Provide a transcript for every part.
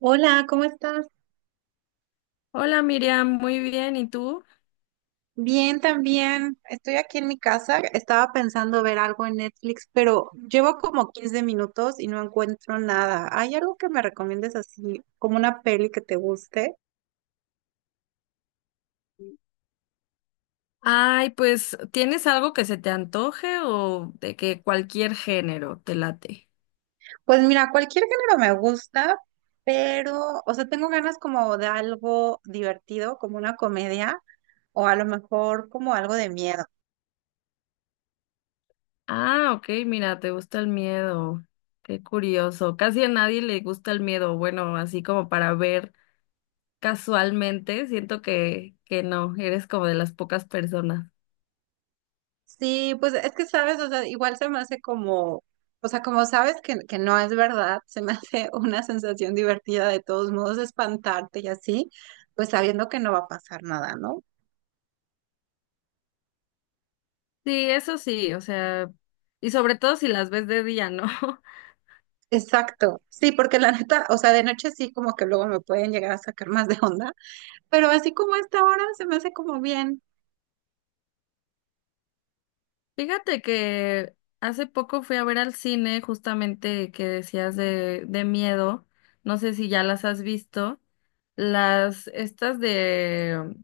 Hola, ¿cómo estás? Hola Miriam, muy bien, ¿y tú? Bien, también. Estoy aquí en mi casa. Estaba pensando ver algo en Netflix, pero llevo como 15 minutos y no encuentro nada. ¿Hay algo que me recomiendes así, como una peli que te guste? Ay, pues, ¿tienes algo que se te antoje o de que cualquier género te late? Pues mira, cualquier género me gusta, pero, o sea, tengo ganas como de algo divertido, como una comedia, o a lo mejor como algo de miedo. Ah, ok, mira, te gusta el miedo. Qué curioso. Casi a nadie le gusta el miedo. Bueno, así como para ver casualmente, siento que no, eres como de las pocas personas. Sí, pues es que sabes, o sea, igual se me hace como, o sea, como sabes que no es verdad, se me hace una sensación divertida de todos modos, espantarte y así, pues sabiendo que no va a pasar nada, ¿no? Sí, eso sí, o sea, y sobre todo si las ves de día, ¿no? Exacto, sí, porque la neta, o sea, de noche sí como que luego me pueden llegar a sacar más de onda, pero así como a esta hora se me hace como bien. Fíjate que hace poco fui a ver al cine justamente que decías de miedo. No sé si ya las has visto. Las, estas de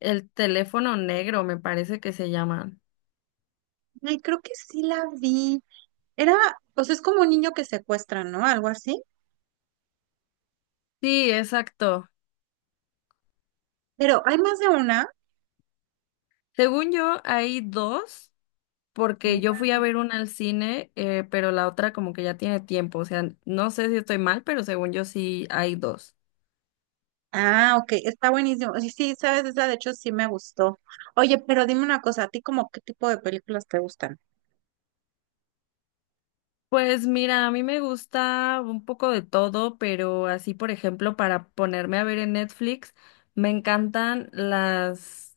El teléfono negro, me parece que se llaman. Ay, creo que sí la vi. Era, pues es como un niño que secuestran, ¿no? Algo así. Sí, exacto. Pero hay más de una. Según yo, hay dos, porque yo fui a ver Wow. una al cine, pero la otra como que ya tiene tiempo. O sea, no sé si estoy mal, pero según yo sí hay dos. Ah, ok, está buenísimo. Sí, sí, sabes, esa de hecho sí me gustó. Oye, pero dime una cosa, ¿a ti como qué tipo de películas te gustan? Pues mira, a mí me gusta un poco de todo, pero así, por ejemplo, para ponerme a ver en Netflix, me encantan las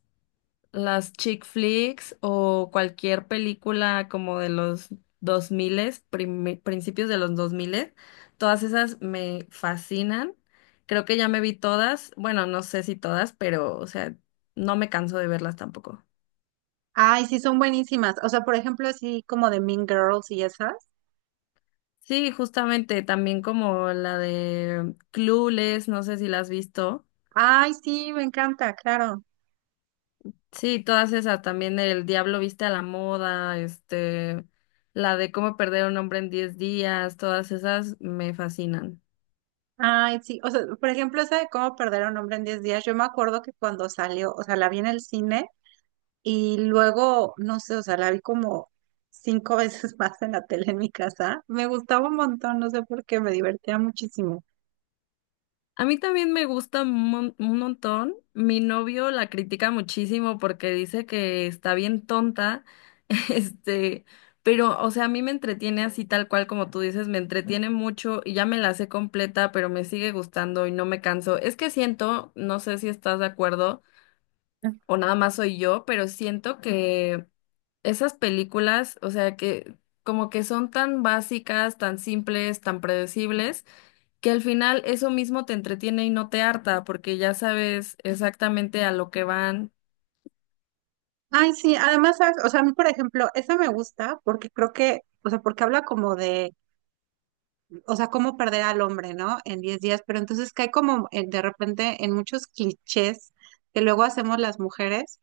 las chick flicks o cualquier película como de los dos principios de los 2000, todas esas me fascinan. Creo que ya me vi todas, bueno, no sé si todas, pero o sea, no me canso de verlas tampoco. Ay, sí, son buenísimas. O sea, por ejemplo, así como de Mean Girls y esas. Sí, justamente, también como la de Clueless, no sé si la has visto. Ay, sí, me encanta, claro. Sí, todas esas, también el Diablo viste a la moda, este, la de cómo perder a un hombre en 10 días, todas esas me fascinan. Ay, sí, o sea, por ejemplo, esa de cómo perder a un hombre en 10 días, yo me acuerdo que cuando salió, o sea, la vi en el cine y luego, no sé, o sea, la vi como 5 veces más en la tele en mi casa. Me gustaba un montón, no sé por qué, me divertía muchísimo. A mí también me gusta un montón. Mi novio la critica muchísimo porque dice que está bien tonta, este, pero, o sea, a mí me entretiene así tal cual como tú dices, me entretiene mucho y ya me la sé completa, pero me sigue gustando y no me canso. Es que siento, no sé si estás de acuerdo o nada más soy yo, pero siento que esas películas, o sea, que como que son tan básicas, tan simples, tan predecibles, que al final eso mismo te entretiene y no te harta, porque ya sabes exactamente a lo que van. Ay, sí, además, ¿sabes? O sea, a mí, por ejemplo, esa me gusta porque creo que, o sea, porque habla como de, o sea, cómo perder al hombre, ¿no? En 10 días, pero entonces cae como de repente en muchos clichés que luego hacemos las mujeres,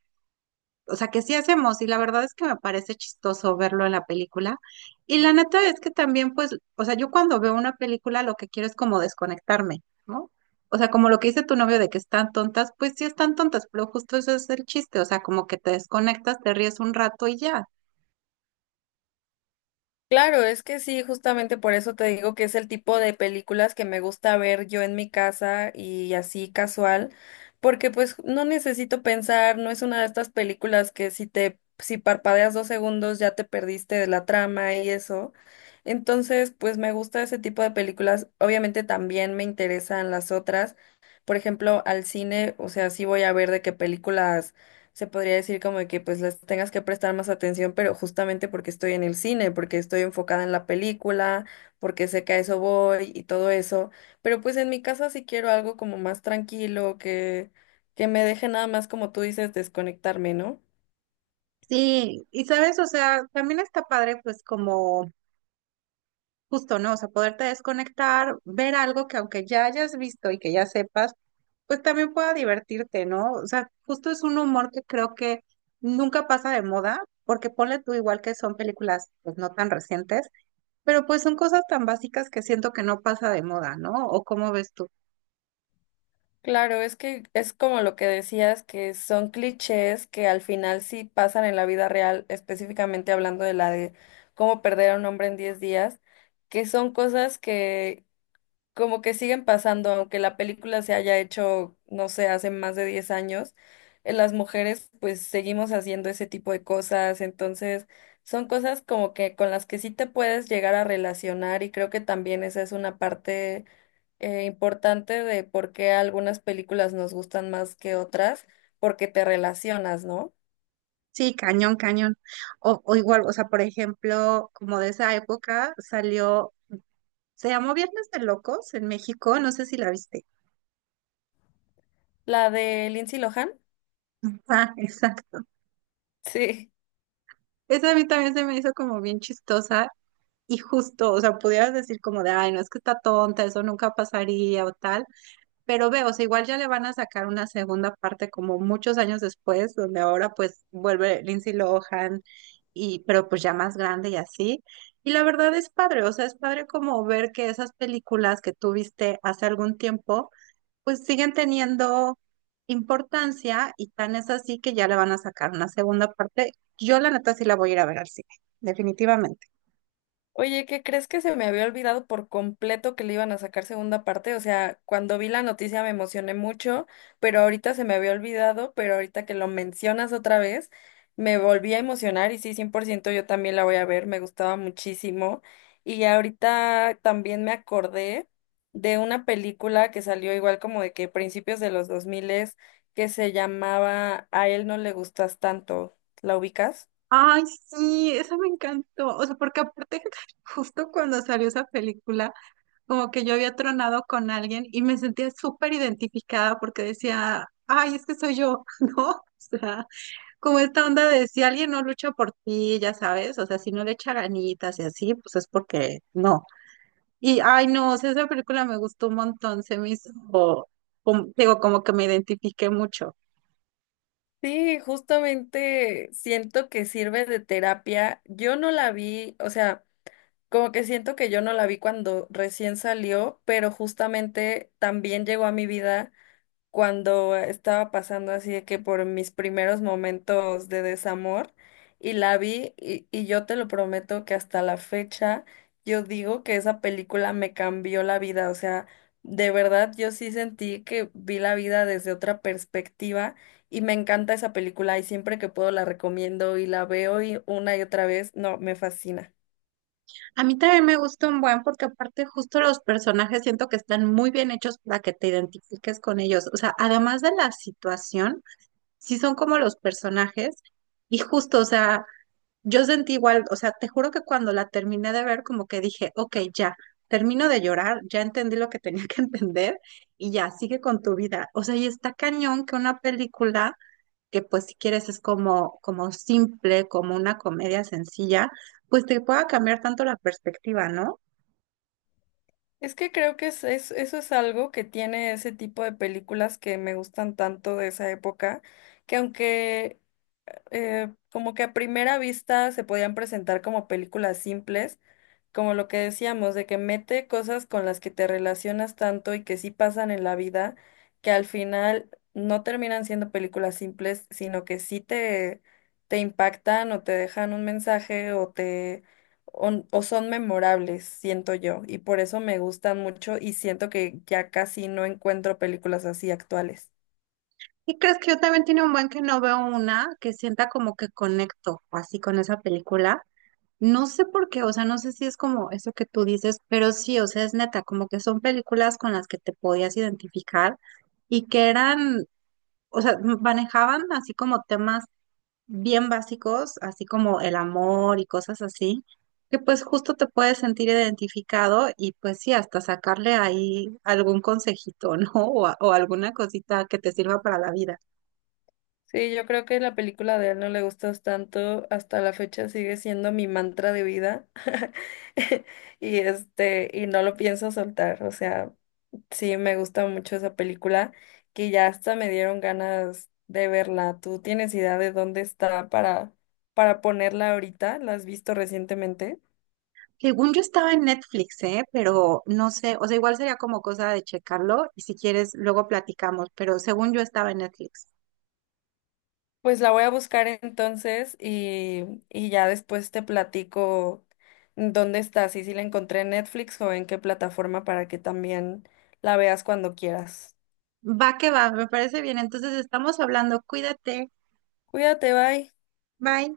o sea, que sí hacemos, y la verdad es que me parece chistoso verlo en la película. Y la neta es que también, pues, o sea, yo cuando veo una película lo que quiero es como desconectarme, ¿no? O sea, como lo que dice tu novio de que están tontas, pues sí están tontas, pero justo eso es el chiste, o sea, como que te desconectas, te ríes un rato y ya. Claro, es que sí, justamente por eso te digo que es el tipo de películas que me gusta ver yo en mi casa y así casual, porque pues no necesito pensar, no es una de estas películas que si parpadeas 2 segundos ya te perdiste de la trama y eso. Entonces, pues me gusta ese tipo de películas. Obviamente también me interesan las otras. Por ejemplo, al cine, o sea, sí voy a ver de qué películas se podría decir como que pues les tengas que prestar más atención, pero justamente porque estoy en el cine, porque estoy enfocada en la película, porque sé que a eso voy y todo eso. Pero pues en mi casa sí quiero algo como más tranquilo, que me deje nada más como tú dices, desconectarme, ¿no? Sí, y sabes, o sea, también está padre, pues como justo, ¿no? O sea, poderte desconectar, ver algo que aunque ya hayas visto y que ya sepas, pues también pueda divertirte, ¿no? O sea, justo es un humor que creo que nunca pasa de moda, porque ponle tú igual que son películas, pues no tan recientes, pero pues son cosas tan básicas que siento que no pasa de moda, ¿no? ¿O cómo ves tú? Claro, es que es como lo que decías, que son clichés que al final sí pasan en la vida real, específicamente hablando de la de cómo perder a un hombre en diez días, que son cosas que como que siguen pasando, aunque la película se haya hecho, no sé, hace más de 10 años, las mujeres pues seguimos haciendo ese tipo de cosas, entonces son cosas como que con las que sí te puedes llegar a relacionar y creo que también esa es una parte importante de por qué algunas películas nos gustan más que otras, porque te relacionas, ¿no? Sí, cañón, cañón. O igual, o sea, por ejemplo, como de esa época salió, se llamó Viernes de Locos en México, no sé si la viste. La de Lindsay Lohan, Ah, exacto. sí. Esa a mí también se me hizo como bien chistosa y justo, o sea, pudieras decir como de, ay, no, es que está tonta, eso nunca pasaría o tal, pero veo, o sea, igual ya le van a sacar una segunda parte como muchos años después, donde ahora pues vuelve Lindsay Lohan y, pero pues ya más grande y así. Y la verdad es padre, o sea, es padre como ver que esas películas que tú viste hace algún tiempo pues siguen teniendo importancia y tan es así que ya le van a sacar una segunda parte. Yo la neta sí la voy a ir a ver al cine, definitivamente. Oye, ¿qué crees que se me había olvidado por completo que le iban a sacar segunda parte? O sea, cuando vi la noticia me emocioné mucho, pero ahorita se me había olvidado, pero ahorita que lo mencionas otra vez, me volví a emocionar y sí, 100%, yo también la voy a ver, me gustaba muchísimo. Y ahorita también me acordé de una película que salió igual como de que principios de los 2000 que se llamaba A él no le gustas tanto. ¿La ubicas? Ay, sí, esa me encantó. O sea, porque aparte, justo cuando salió esa película, como que yo había tronado con alguien y me sentía súper identificada porque decía, ay, es que soy yo, ¿no? O sea, como esta onda de si alguien no lucha por ti, ya sabes, o sea, si no le echa ganitas y así, pues es porque no. Y, ay, no, o sea, esa película me gustó un montón, se me hizo, digo, como que me identifiqué mucho. Sí, justamente siento que sirve de terapia. Yo no la vi, o sea, como que siento que yo no la vi cuando recién salió, pero justamente también llegó a mi vida cuando estaba pasando así de que por mis primeros momentos de desamor y la vi y yo te lo prometo que hasta la fecha yo digo que esa película me cambió la vida, o sea, de verdad yo sí sentí que vi la vida desde otra perspectiva y me encanta esa película y siempre que puedo la recomiendo y la veo y una y otra vez, no, me fascina. A mí también me gustó un buen porque aparte justo los personajes siento que están muy bien hechos para que te identifiques con ellos. O sea, además de la situación, sí son como los personajes y justo, o sea, yo sentí igual, o sea, te juro que cuando la terminé de ver como que dije, ok, ya, termino de llorar, ya entendí lo que tenía que entender y ya, sigue con tu vida. O sea, y está cañón que una película que pues si quieres es como, como simple, como una comedia sencilla, pues te pueda cambiar tanto la perspectiva, ¿no? Es que creo que eso es algo que tiene ese tipo de películas que me gustan tanto de esa época, que aunque como que a primera vista se podían presentar como películas simples, como lo que decíamos, de que mete cosas con las que te relacionas tanto y que sí pasan en la vida, que al final no terminan siendo películas simples, sino que sí te impactan o te dejan un mensaje o son memorables, siento yo, y por eso me gustan mucho y siento que ya casi no encuentro películas así actuales. Y crees que yo también tiene un buen que no veo una que sienta como que conecto así con esa película. No sé por qué, o sea, no sé si es como eso que tú dices, pero sí, o sea, es neta, como que son películas con las que te podías identificar y que eran, o sea, manejaban así como temas bien básicos, así como el amor y cosas así, que pues justo te puedes sentir identificado y pues sí, hasta sacarle ahí algún consejito, ¿no? O, o alguna cosita que te sirva para la vida. Sí, yo creo que la película de él no le gustas tanto, hasta la fecha sigue siendo mi mantra de vida. Y este, y no lo pienso soltar, o sea, sí me gusta mucho esa película, que ya hasta me dieron ganas de verla. ¿Tú tienes idea de dónde está para ponerla ahorita? ¿La has visto recientemente? Según yo estaba en Netflix, ¿eh? Pero no sé, o sea, igual sería como cosa de checarlo y si quieres luego platicamos, pero según yo estaba en Netflix. Pues la voy a buscar entonces y ya después te platico dónde está, si la encontré en Netflix o en qué plataforma para que también la veas cuando quieras. Va que va, me parece bien. Entonces estamos hablando, cuídate, Cuídate, bye. bye.